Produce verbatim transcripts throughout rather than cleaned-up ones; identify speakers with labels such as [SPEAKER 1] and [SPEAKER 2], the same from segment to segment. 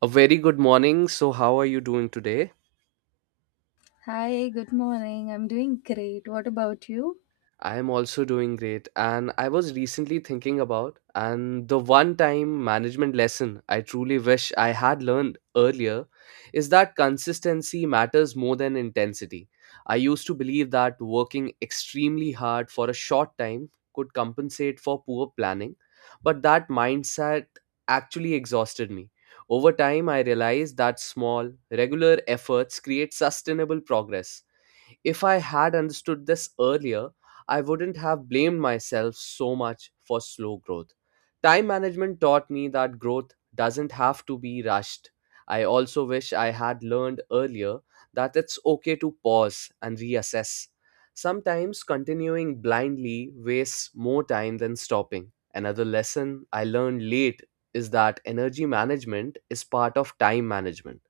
[SPEAKER 1] A very good morning. So, how are you doing today?
[SPEAKER 2] Hi, good morning. I'm doing great. What about you?
[SPEAKER 1] I am also doing great. And I was recently thinking about and the one time management lesson I truly wish I had learned earlier is that consistency matters more than intensity. I used to believe that working extremely hard for a short time could compensate for poor planning, but that mindset actually exhausted me. Over time, I realized that small, regular efforts create sustainable progress. If I had understood this earlier, I wouldn't have blamed myself so much for slow growth. Time management taught me that growth doesn't have to be rushed. I also wish I had learned earlier that it's okay to pause and reassess. Sometimes continuing blindly wastes more time than stopping. Another lesson I learned late is that energy management is part of time management.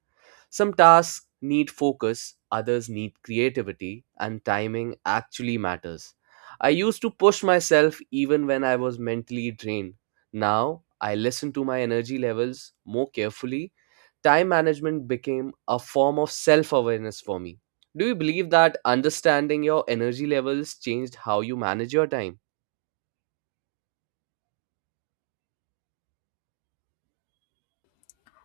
[SPEAKER 1] Some tasks need focus, others need creativity, and timing actually matters. I used to push myself even when I was mentally drained. Now, I listen to my energy levels more carefully. Time management became a form of self awareness for me. Do you believe that understanding your energy levels changed how you manage your time?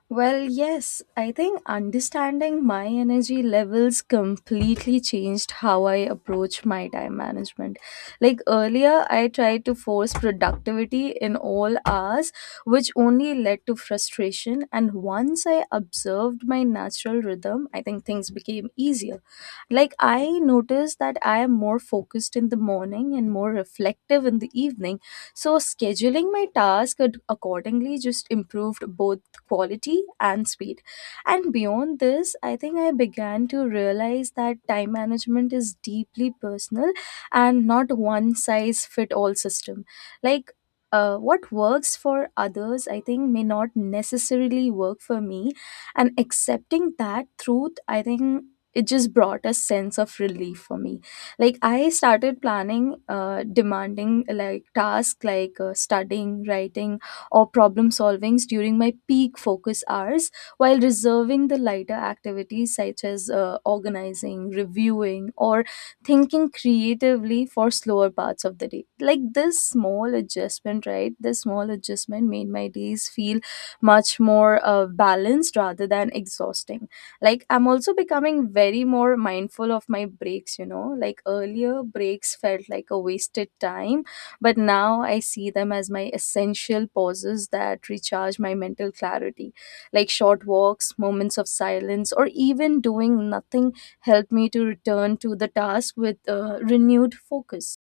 [SPEAKER 2] Well, yes, I think understanding my energy levels completely changed how I approach my time management. Like earlier, I tried to force productivity in all hours, which only led to frustration. And once I observed my natural rhythm, I think things became easier. Like, I noticed that I am more focused in the morning and more reflective in the evening. So, scheduling my task ad- accordingly just improved both quality and speed. And beyond this, I think I began to realize that time management is deeply personal and not one size fit all system. Like uh, what works for others, I think, may not necessarily work for me. And accepting that truth, I think it just brought a sense of relief for me. Like, I started planning, uh, demanding like tasks like uh, studying, writing, or problem solvings during my peak focus hours while reserving the lighter activities such as uh, organizing, reviewing, or thinking creatively for slower parts of the day. Like this small adjustment, right? This small adjustment made my days feel much more uh, balanced rather than exhausting. Like I'm also becoming very more mindful of my breaks, you know? Like earlier, breaks felt like a wasted time but now I see them as my essential pauses that recharge my mental clarity. Like short walks, moments of silence, or even doing nothing help me to return to the task with uh, renewed focus.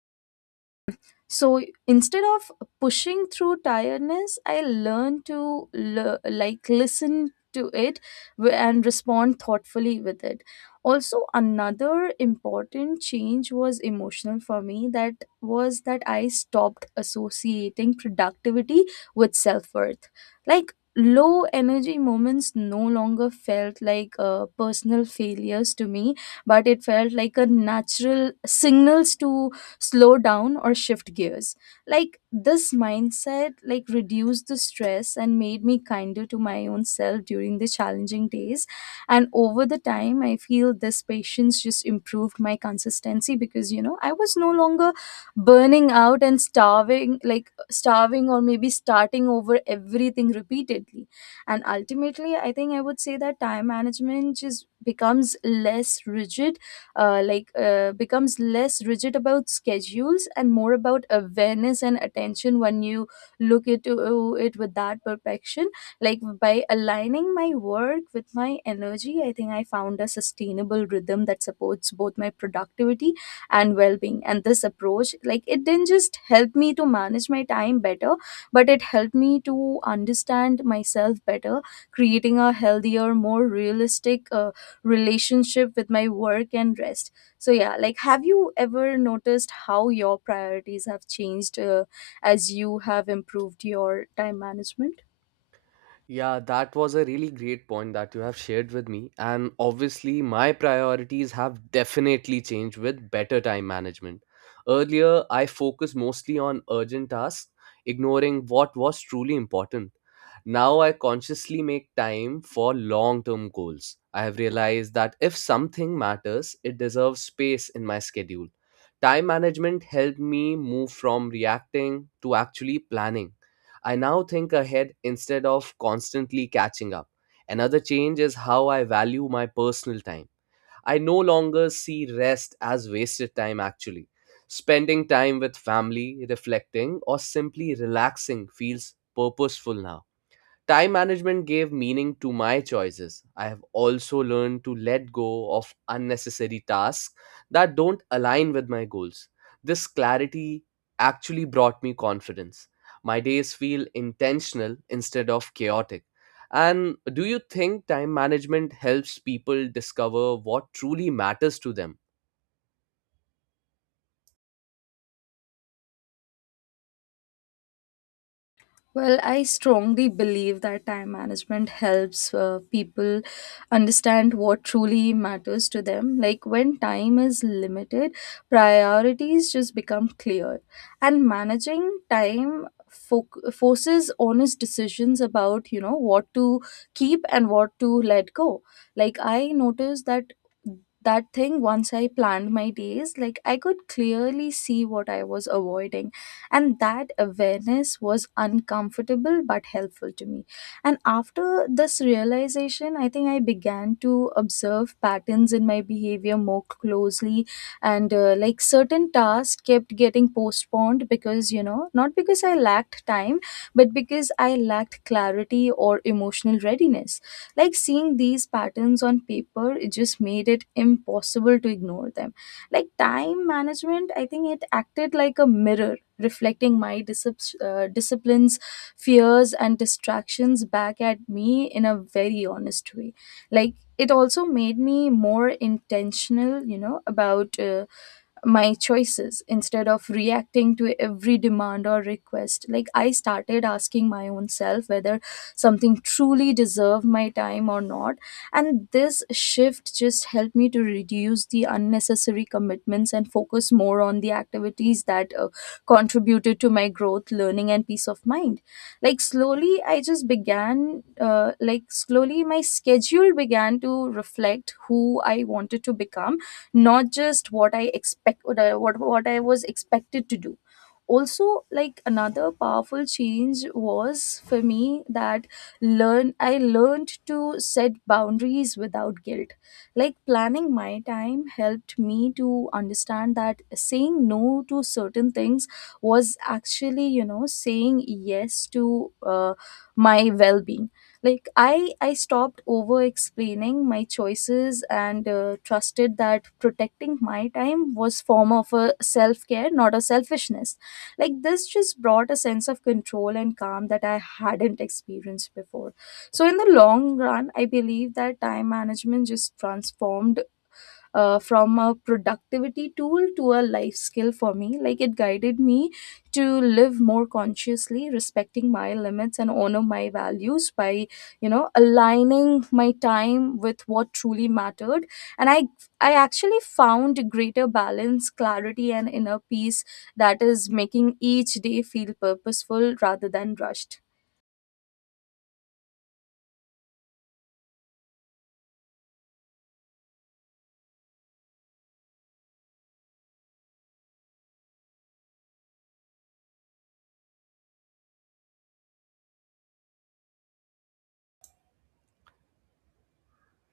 [SPEAKER 2] So instead of pushing through tiredness, I learn to l- like listen to it w- and respond thoughtfully with it. Also, another important change was emotional for me, that was that I stopped associating productivity with self-worth. Like low energy moments no longer felt like uh, personal failures to me, but it felt like a natural signals to slow down or shift gears. Like this mindset like reduced the stress and made me kinder to my own self during the challenging days. And over the time, I feel this patience just improved my consistency because, you know, I was no longer burning out and starving like starving or maybe starting over everything repeatedly. And ultimately, I think I would say that time management just becomes less rigid, uh, like uh, becomes less rigid about schedules and more about awareness and attention when you look at uh, it with that perfection. Like by aligning my work with my energy, I think I found a sustainable rhythm that supports both my productivity and well-being. And this approach like it didn't just help me to manage my time better, but it helped me to understand myself better, creating a healthier, more realistic uh, relationship with my work and rest. So yeah, like have you ever noticed how your priorities have changed uh, as you have improved your time management?
[SPEAKER 1] Yeah, that was a really great point that you have shared with me. And obviously, my priorities have definitely changed with better time management. Earlier, I focused mostly on urgent tasks, ignoring what was truly important. Now, I consciously make time for long term goals. I have realized that if something matters, it deserves space in my schedule. Time management helped me move from reacting to actually planning. I now think ahead instead of constantly catching up. Another change is how I value my personal time. I no longer see rest as wasted time, actually. Spending time with family, reflecting, or simply relaxing feels purposeful now. Time management gave meaning to my choices. I have also learned to let go of unnecessary tasks that don't align with my goals. This clarity actually brought me confidence. My days feel intentional instead of chaotic. And do you think time management helps people discover what truly matters to them?
[SPEAKER 2] Well, I strongly believe that time management helps uh, people understand what truly matters to them. Like when time is limited, priorities just become clear. And managing time fo- forces honest decisions about, you know, what to keep and what to let go. Like I noticed that that thing once I planned my days, like I could clearly see what I was avoiding, and that awareness was uncomfortable but helpful to me. And after this realization, I think I began to observe patterns in my behavior more closely. And uh, like certain tasks kept getting postponed because, you know, not because I lacked time, but because I lacked clarity or emotional readiness. Like seeing these patterns on paper, it just made it impossible to ignore them. Like time management, I think it acted like a mirror, reflecting my discip- uh, disciplines, fears, and distractions back at me in a very honest way. Like, it also made me more intentional, you know, about uh, my choices instead of reacting to every demand or request. Like I started asking my own self whether something truly deserved my time or not. And this shift just helped me to reduce the unnecessary commitments and focus more on the activities that uh, contributed to my growth, learning, and peace of mind. Like slowly, I just began, uh, like slowly, my schedule began to reflect who I wanted to become, not just what i expect what I, what, what I was expected to do. Also, like another powerful change was for me, that learn I learned to set boundaries without guilt. Like planning my time helped me to understand that saying no to certain things was actually, you know, saying yes to uh, my well-being. Like i i stopped over explaining my choices and uh, trusted that protecting my time was form of a self care, not a selfishness. Like this just brought a sense of control and calm that I hadn't experienced before. So in the long run, I believe that time management just transformed uh, from a productivity tool to a life skill for me. Like it guided me to live more consciously, respecting my limits and honor my values by, you know, aligning my time with what truly mattered. And i i actually found greater balance, clarity and inner peace, that is making each day feel purposeful rather than rushed.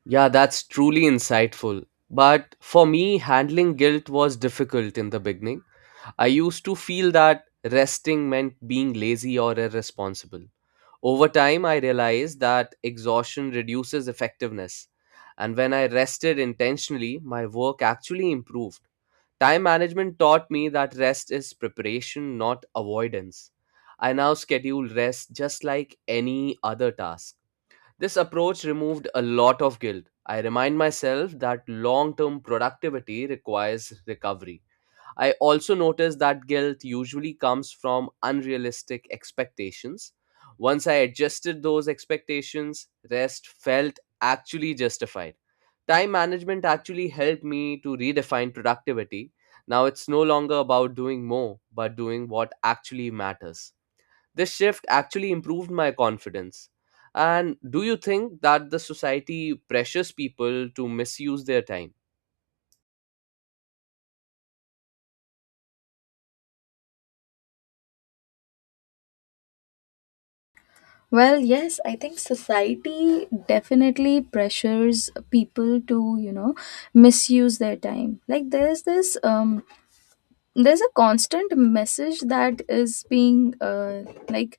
[SPEAKER 1] Yeah, that's truly insightful. But for me, handling guilt was difficult in the beginning. I used to feel that resting meant being lazy or irresponsible. Over time, I realized that exhaustion reduces effectiveness, and when I rested intentionally, my work actually improved. Time management taught me that rest is preparation, not avoidance. I now schedule rest just like any other task. This approach removed a lot of guilt. I remind myself that long term productivity requires recovery. I also noticed that guilt usually comes from unrealistic expectations. Once I adjusted those expectations, rest felt actually justified. Time management actually helped me to redefine productivity. Now it's no longer about doing more, but doing what actually matters. This shift actually improved my confidence. And do you think that the society pressures people to misuse their time?
[SPEAKER 2] Well, yes, I think society definitely pressures people to, you know, misuse their time. Like there's this um there's a constant message that is being uh, like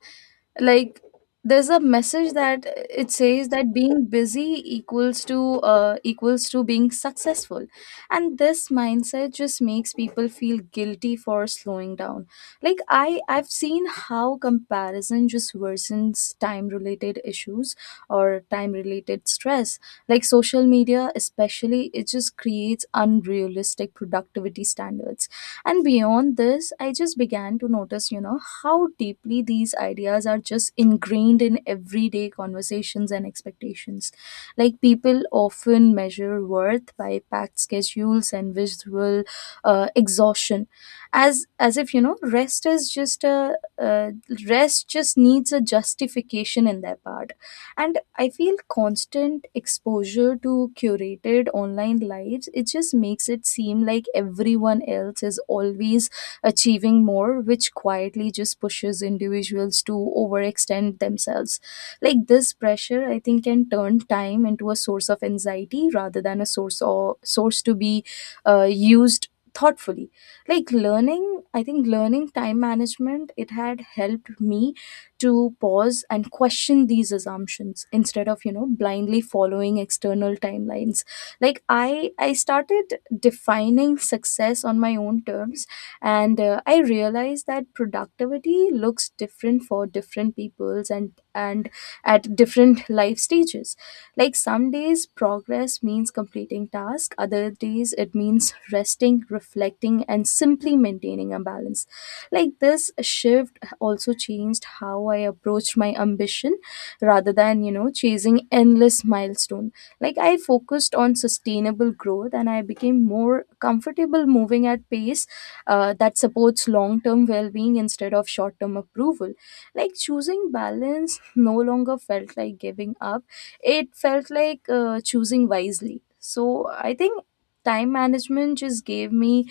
[SPEAKER 2] like there's a message that it says that being busy equals to uh, equals to being successful, and this mindset just makes people feel guilty for slowing down. Like i i've seen how comparison just worsens time related issues or time related stress. Like social media especially, it just creates unrealistic productivity standards. And beyond this, I just began to notice, you know, how deeply these ideas are just ingrained in everyday conversations and expectations. Like people often measure worth by packed schedules and visual uh, exhaustion, as as if, you know, rest is just a uh, rest just needs a justification in their part. And I feel constant exposure to curated online lives, it just makes it seem like everyone else is always achieving more, which quietly just pushes individuals to overextend themselves. Like this pressure, I think, can turn time into a source of anxiety rather than a source or source to be uh, used thoughtfully. Like learning I think learning time management, it had helped me to pause and question these assumptions instead of, you know, blindly following external timelines. Like i i started defining success on my own terms. And uh, I realized that productivity looks different for different peoples and and at different life stages. Like some days progress means completing tasks, other days it means resting, reflecting and simply maintaining a balance. Like this shift also changed how I approached my ambition, rather than, you know, chasing endless milestone. Like I focused on sustainable growth, and I became more comfortable moving at pace uh, that supports long-term well-being instead of short-term approval. Like choosing balance no longer felt like giving up. It felt like uh, choosing wisely. So I think time management just gave me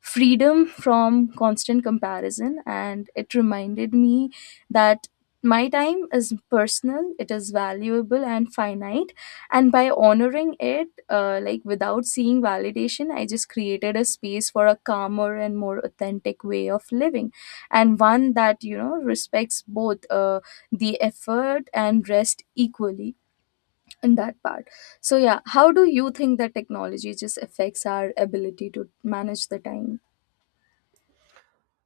[SPEAKER 2] freedom from constant comparison, and it reminded me that my time is personal, it is valuable and finite. And by honoring it, uh, like without seeing validation, I just created a space for a calmer and more authentic way of living, and one that, you know, respects both uh, the effort and rest equally in that part. So yeah, how do you think that technology just affects our ability to manage the time?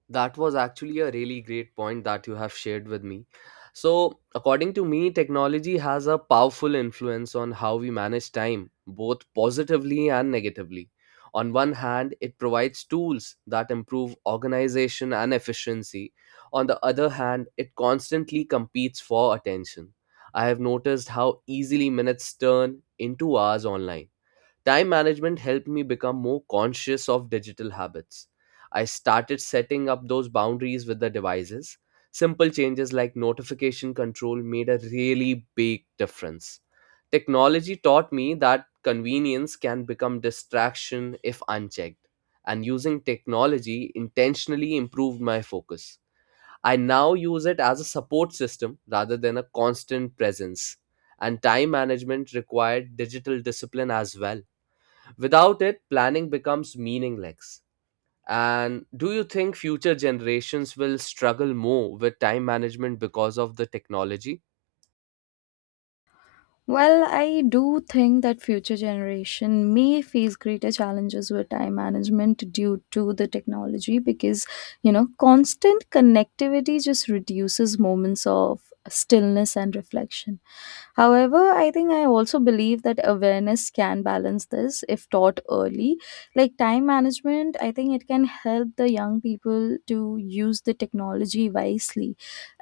[SPEAKER 1] That was actually a really great point that you have shared with me. So, according to me, technology has a powerful influence on how we manage time, both positively and negatively. On one hand, it provides tools that improve organization and efficiency. On the other hand, it constantly competes for attention. I have noticed how easily minutes turn into hours online. Time management helped me become more conscious of digital habits. I started setting up those boundaries with the devices. Simple changes like notification control made a really big difference. Technology taught me that convenience can become distraction if unchecked, and using technology intentionally improved my focus. I now use it as a support system rather than a constant presence, and time management required digital discipline as well. Without it, planning becomes meaningless. And do you think future generations will struggle more with time management because of the technology?
[SPEAKER 2] Well, I do think that future generation may face greater challenges with time management due to the technology because, you know, constant connectivity just reduces moments of stillness and reflection. However, I think I also believe that awareness can balance this if taught early. Like time management, I think it can help the young people to use the technology wisely.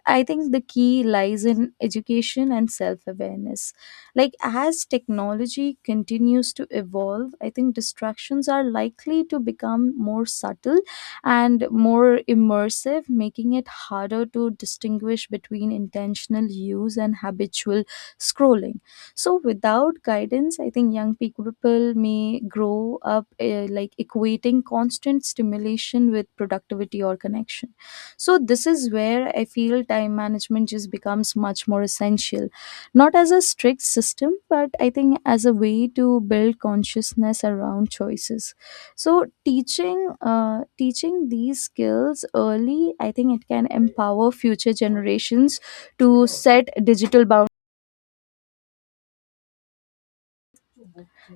[SPEAKER 2] I think the key lies in education and self awareness. Like, as technology continues to evolve, I think distractions are likely to become more subtle and more immersive, making it harder to distinguish between intentional use and habitual scrolling. So, without guidance, I think young people may grow up uh, like equating constant stimulation with productivity or connection. So this is where I feel time management just becomes much more essential, not as a strict system, but I think as a way to build consciousness around choices. So teaching uh, teaching these skills early, I think it can empower future generations to set digital boundaries.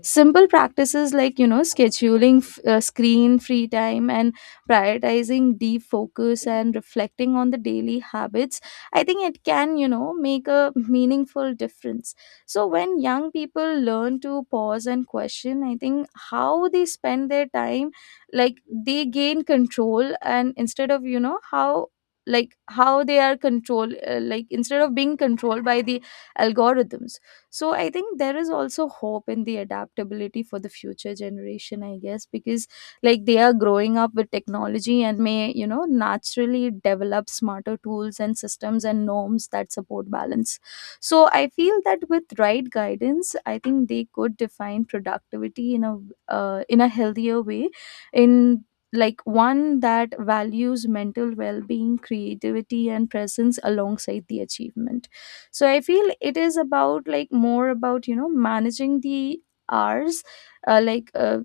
[SPEAKER 2] Simple practices like, you know, scheduling f- uh, screen free time and prioritizing deep focus and reflecting on the daily habits, I think it can, you know, make a meaningful difference. So when young people learn to pause and question, I think how they spend their time, like they gain control. And instead of, you know, how like how they are control uh, like instead of being controlled by the algorithms. So I think there is also hope in the adaptability for the future generation, I guess, because like they are growing up with technology and may, you know, naturally develop smarter tools and systems and norms that support balance. So I feel that with right guidance, I think they could define productivity in a uh, in a healthier way. In like one that values mental well-being, creativity and presence alongside the achievement. So I feel it is about, like, more about, you know, managing the hours. uh, like uh,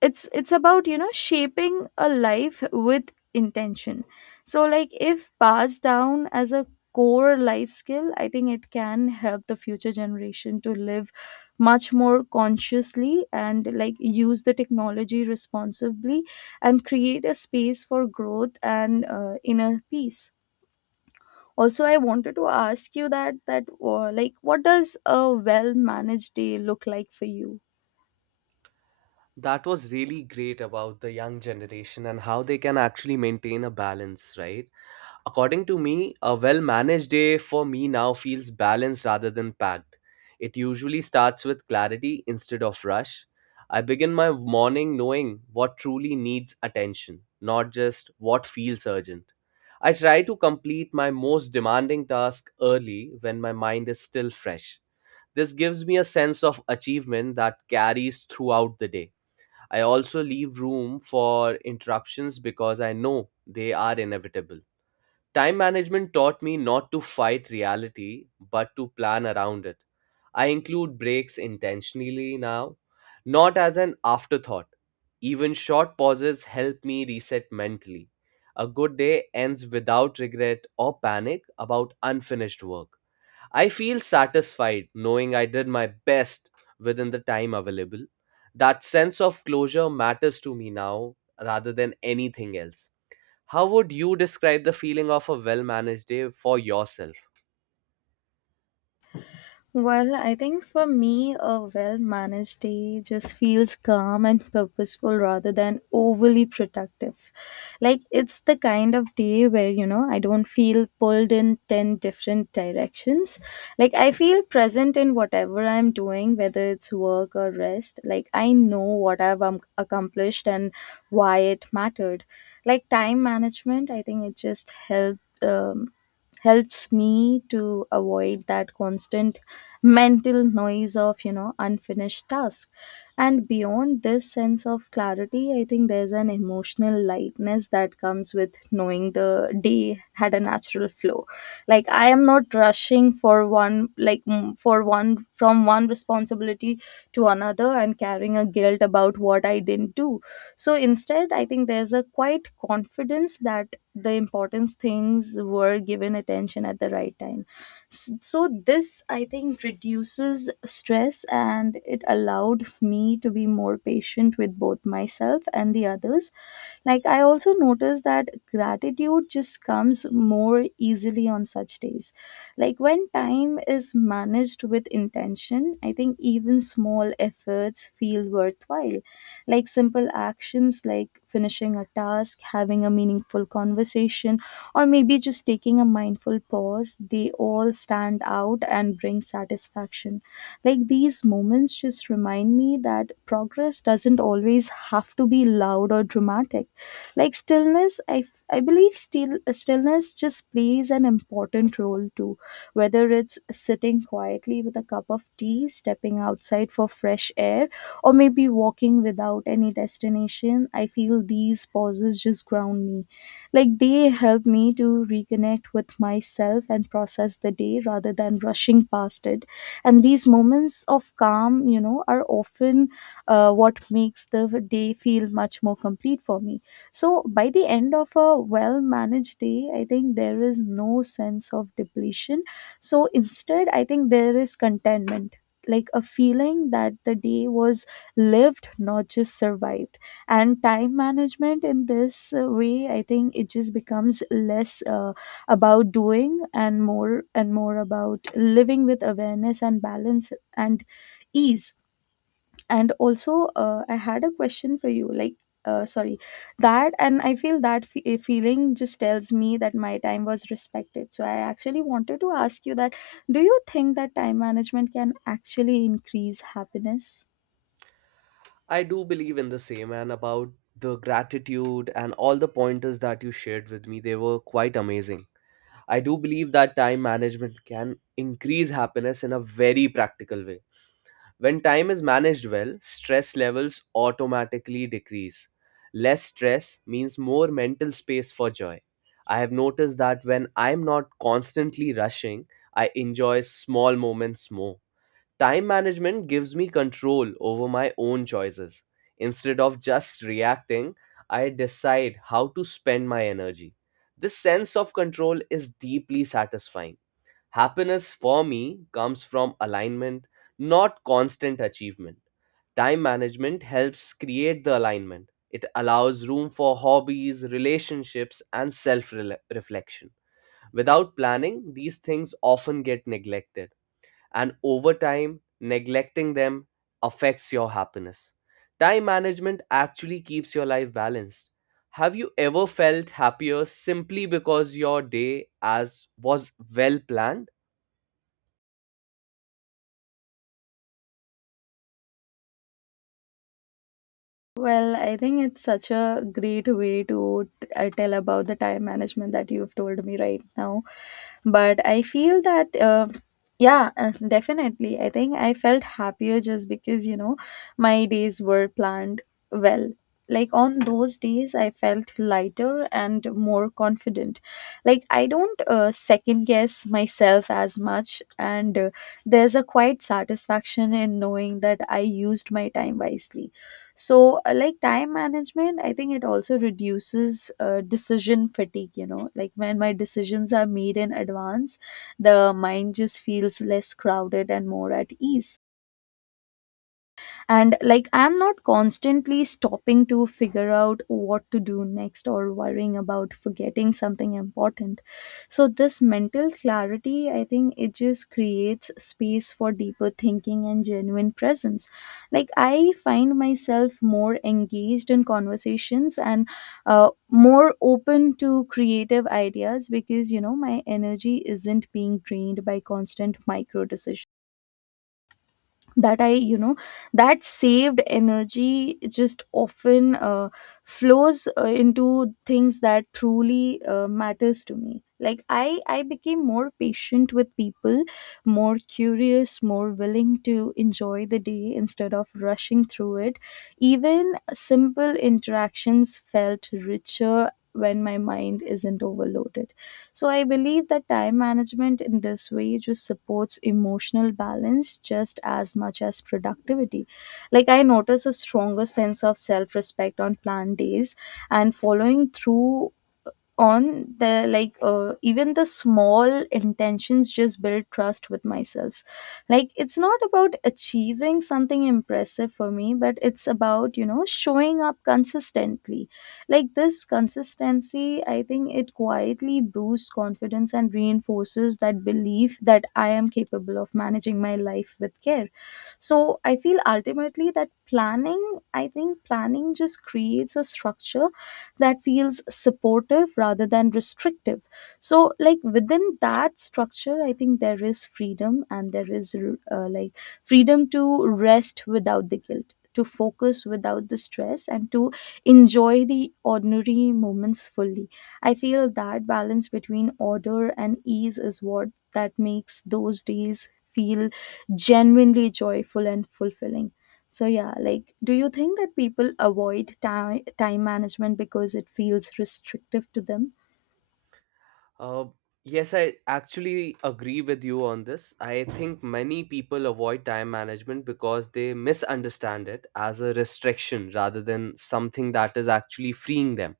[SPEAKER 2] it's it's about, you know, shaping a life with intention. So like if passed down as a core life skill, I think it can help the future generation to live much more consciously and like use the technology responsibly and create a space for growth and uh, inner peace. Also, I wanted to ask you that that uh, like, what does a well managed day look like for you?
[SPEAKER 1] That was really great about the young generation and how they can actually maintain a balance, right? According to me, a well managed day for me now feels balanced rather than packed. It usually starts with clarity instead of rush. I begin my morning knowing what truly needs attention, not just what feels urgent. I try to complete my most demanding task early when my mind is still fresh. This gives me a sense of achievement that carries throughout the day. I also leave room for interruptions because I know they are inevitable. Time management taught me not to fight reality, but to plan around it. I include breaks intentionally now, not as an afterthought. Even short pauses help me reset mentally. A good day ends without regret or panic about unfinished work. I feel satisfied knowing I did my best within the time available. That sense of closure matters to me now rather than anything else. How would you describe the feeling of a well managed day for yourself?
[SPEAKER 2] Well, I think for me, a well managed day just feels calm and purposeful rather than overly productive. Like, it's the kind of day where, you know, I don't feel pulled in ten different directions. Like, I feel present in whatever I'm doing, whether it's work or rest. Like, I know what I've um, accomplished and why it mattered. Like, time management, I think it just helped. Um, helps me to avoid that constant mental noise of, you know, unfinished task. And beyond this sense of clarity, I think there's an emotional lightness that comes with knowing the day had a natural flow. Like I am not rushing for one, like, mm, for one, from one responsibility to another and carrying a guilt about what I didn't do. So instead, I think there's a quite confidence that the importance things were given attention at the right time. S- so this, I think, reduces stress and it allowed me to be more patient with both myself and the others. Like, I also noticed that gratitude just comes more easily on such days. Like when time is managed with intention, I think even small efforts feel worthwhile. Like simple actions like finishing a task, having a meaningful conversation, or maybe just taking a mindful pause, they all stand out and bring satisfaction. Like these moments just remind me that progress doesn't always have to be loud or dramatic. Like stillness, I, f- I believe still, stillness just plays an important role too, whether it's sitting quietly with a cup of tea, stepping outside for fresh air, or maybe walking without any destination. I feel these pauses just ground me. Like they help me to reconnect with myself and process the day rather than rushing past it. And these moments of calm, you know, are often uh, what makes the day feel much more complete for me. So by the end of a well managed day, I think there is no sense of depletion. So instead, I think there is contentment, like a feeling that the day was lived, not just survived. And time management in this uh, way, I think it just becomes less uh, about doing and more and more about living with awareness and balance and ease. And also, uh, I had a question for you, like, uh, sorry that and I feel that fe- eh, feeling just tells me that my time was respected. So I actually wanted to ask you that, do you think that time management can actually increase happiness?
[SPEAKER 1] I do believe in the same and about the gratitude and all the pointers that you shared with me, they were quite amazing. I do believe that time management can increase happiness in a very practical way. When time is managed well, stress levels automatically decrease. Less stress means more mental space for joy. I have noticed that when I'm not constantly rushing, I enjoy small moments more. Time management gives me control over my own choices. Instead of just reacting, I decide how to spend my energy. This sense of control is deeply satisfying. Happiness for me comes from alignment, not constant achievement. Time management helps create the alignment. It allows room for hobbies, relationships, and self reflection. Without planning, these things often get neglected and over time, neglecting them affects your happiness. Time management actually keeps your life balanced. Have you ever felt happier simply because your day as was well planned?
[SPEAKER 2] Well, I think it's such a great way to t- uh, tell about the time management that you've told me right now. But I feel that, uh, yeah, uh, definitely. I think I felt happier just because, you know, my days were planned well. Like on those days, I felt lighter and more confident. Like, I don't uh, second guess myself as much, and uh, there's a quiet satisfaction in knowing that I used my time wisely. So uh, like time management, I think it also reduces uh, decision fatigue, you know, like when my decisions are made in advance, the mind just feels less crowded and more at ease. And like I'm not constantly stopping to figure out what to do next or worrying about forgetting something important. So this mental clarity, I think it just creates space for deeper thinking and genuine presence. Like I find myself more engaged in conversations and uh, more open to creative ideas because, you know, my energy isn't being drained by constant micro decisions. That I you know That saved energy just often uh, flows uh, into things that truly uh, matters to me. Like i i became more patient with people, more curious, more willing to enjoy the day instead of rushing through it. Even simple interactions felt richer when my mind isn't overloaded. So I believe that time management in this way just supports emotional balance just as much as productivity. Like I notice a stronger sense of self-respect on planned days, and following through on the like uh, even the small intentions just build trust with myself. Like it's not about achieving something impressive for me, but it's about, you know, showing up consistently. Like this consistency, I think it quietly boosts confidence and reinforces that belief that I am capable of managing my life with care. So I feel ultimately that planning I think planning just creates a structure that feels supportive rather than restrictive. So, like within that structure, I think there is freedom and there is uh, like freedom to rest without the guilt, to focus without the stress, and to enjoy the ordinary moments fully. I feel that balance between order and ease is what that makes those days feel genuinely joyful and fulfilling. So yeah, like, do you think that people avoid time time management because it feels restrictive to them?
[SPEAKER 1] Uh, yes, I actually agree with you on this. I think many people avoid time management because they misunderstand it as a restriction rather than something that is actually freeing them.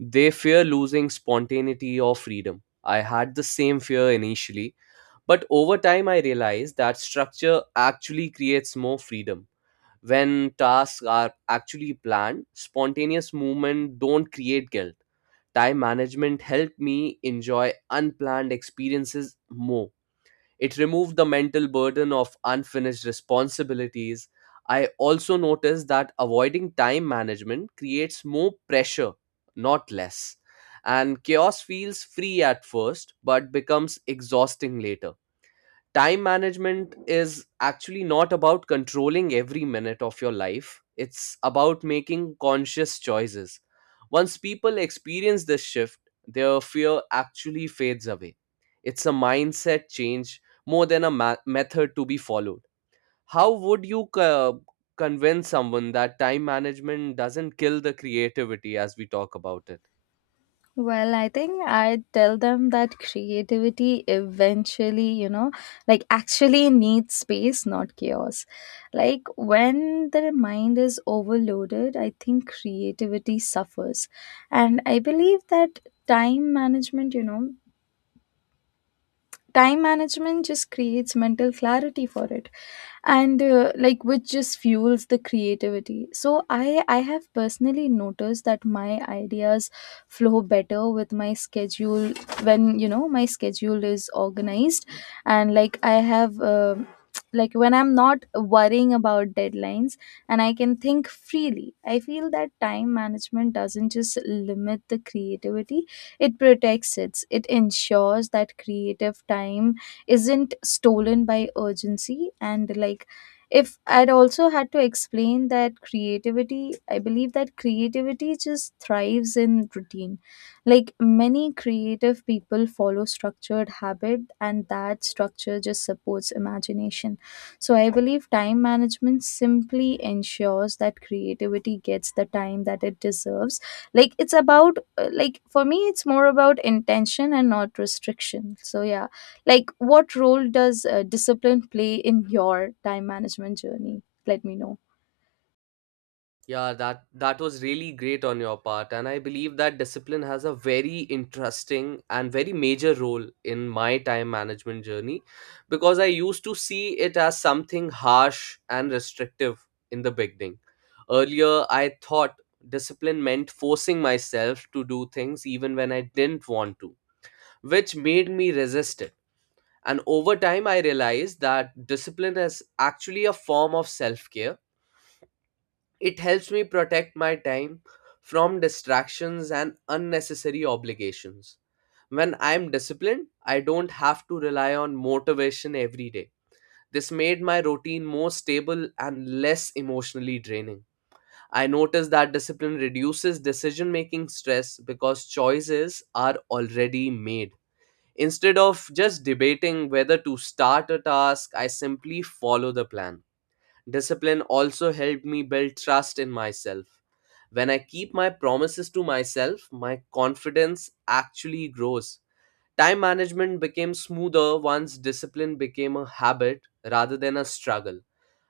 [SPEAKER 1] They fear losing spontaneity or freedom. I had the same fear initially, but over time I realized that structure actually creates more freedom. When tasks are actually planned, spontaneous movement don't create guilt. Time management helped me enjoy unplanned experiences more. It removed the mental burden of unfinished responsibilities. I also noticed that avoiding time management creates more pressure, not less. And chaos feels free at first, but becomes exhausting later. Time management is actually not about controlling every minute of your life, it's about making conscious choices. Once people experience this shift, their fear actually fades away. It's a mindset change more than a ma- method to be followed. How would you co- convince someone that time management doesn't kill the creativity as we talk about it?
[SPEAKER 2] Well, I think I tell them that creativity eventually, you know, like actually needs space, not chaos. Like when the mind is overloaded, I think creativity suffers. And I believe that time management, you know, time management just creates mental clarity for it. And uh, like which just fuels the creativity. So i i have personally noticed that my ideas flow better with my schedule when, you know, my schedule is organized. And like I have uh, like when I'm not worrying about deadlines and I can think freely, I feel that time management doesn't just limit the creativity, it protects it. It ensures that creative time isn't stolen by urgency. And like if I'd also had to explain that creativity I believe that creativity just thrives in routine. Like many creative people follow structured habit, and that structure just supports imagination. So I believe time management simply ensures that creativity gets the time that it deserves. Like it's about, uh, like for me, it's more about intention and not restriction. So yeah, like, what role does uh, discipline play in your time management journey? Let me know.
[SPEAKER 1] Yeah, that that was really great on your part, and I believe that discipline has a very interesting and very major role in my time management journey because I used to see it as something harsh and restrictive in the beginning. Earlier, I thought discipline meant forcing myself to do things even when I didn't want to, which made me resist it. And over time, I realized that discipline is actually a form of self care. It helps me protect my time from distractions and unnecessary obligations. When I'm disciplined, I don't have to rely on motivation every day. This made my routine more stable and less emotionally draining. I noticed that discipline reduces decision making stress because choices are already made. Instead of just debating whether to start a task, I simply follow the plan. Discipline also helped me build trust in myself. When I keep my promises to myself, my confidence actually grows. Time management became smoother once discipline became a habit rather than a struggle.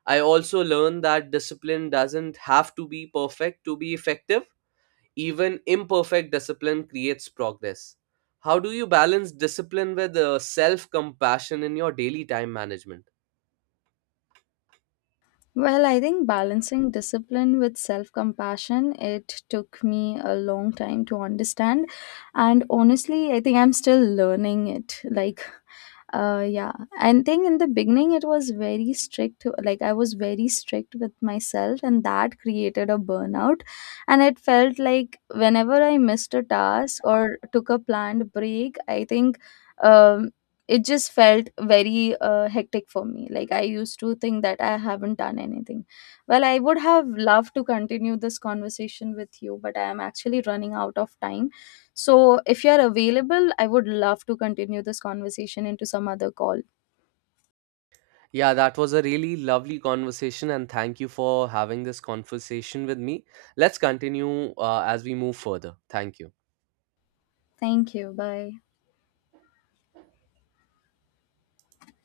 [SPEAKER 1] I also learned that discipline doesn't have to be perfect to be effective. Even imperfect discipline creates progress. How do you balance discipline with self compassion in your daily time management?
[SPEAKER 2] Well, I think balancing discipline with self-compassion, it took me a long time to understand. And honestly, I think I'm still learning it. Like uh yeah. And thing in the beginning it was very strict. Like I was very strict with myself, and that created a burnout. And it felt like whenever I missed a task or took a planned break, I think, um it just felt very uh, hectic for me. Like I used to think that I haven't done anything well. I would have loved to continue this conversation with you, but I am actually running out of time. So, if you're available, I would love to continue this conversation into some other call.
[SPEAKER 1] Yeah, that was a really lovely conversation, and thank you for having this conversation with me. Let's continue uh, as we move further. Thank you.
[SPEAKER 2] Thank you. Bye.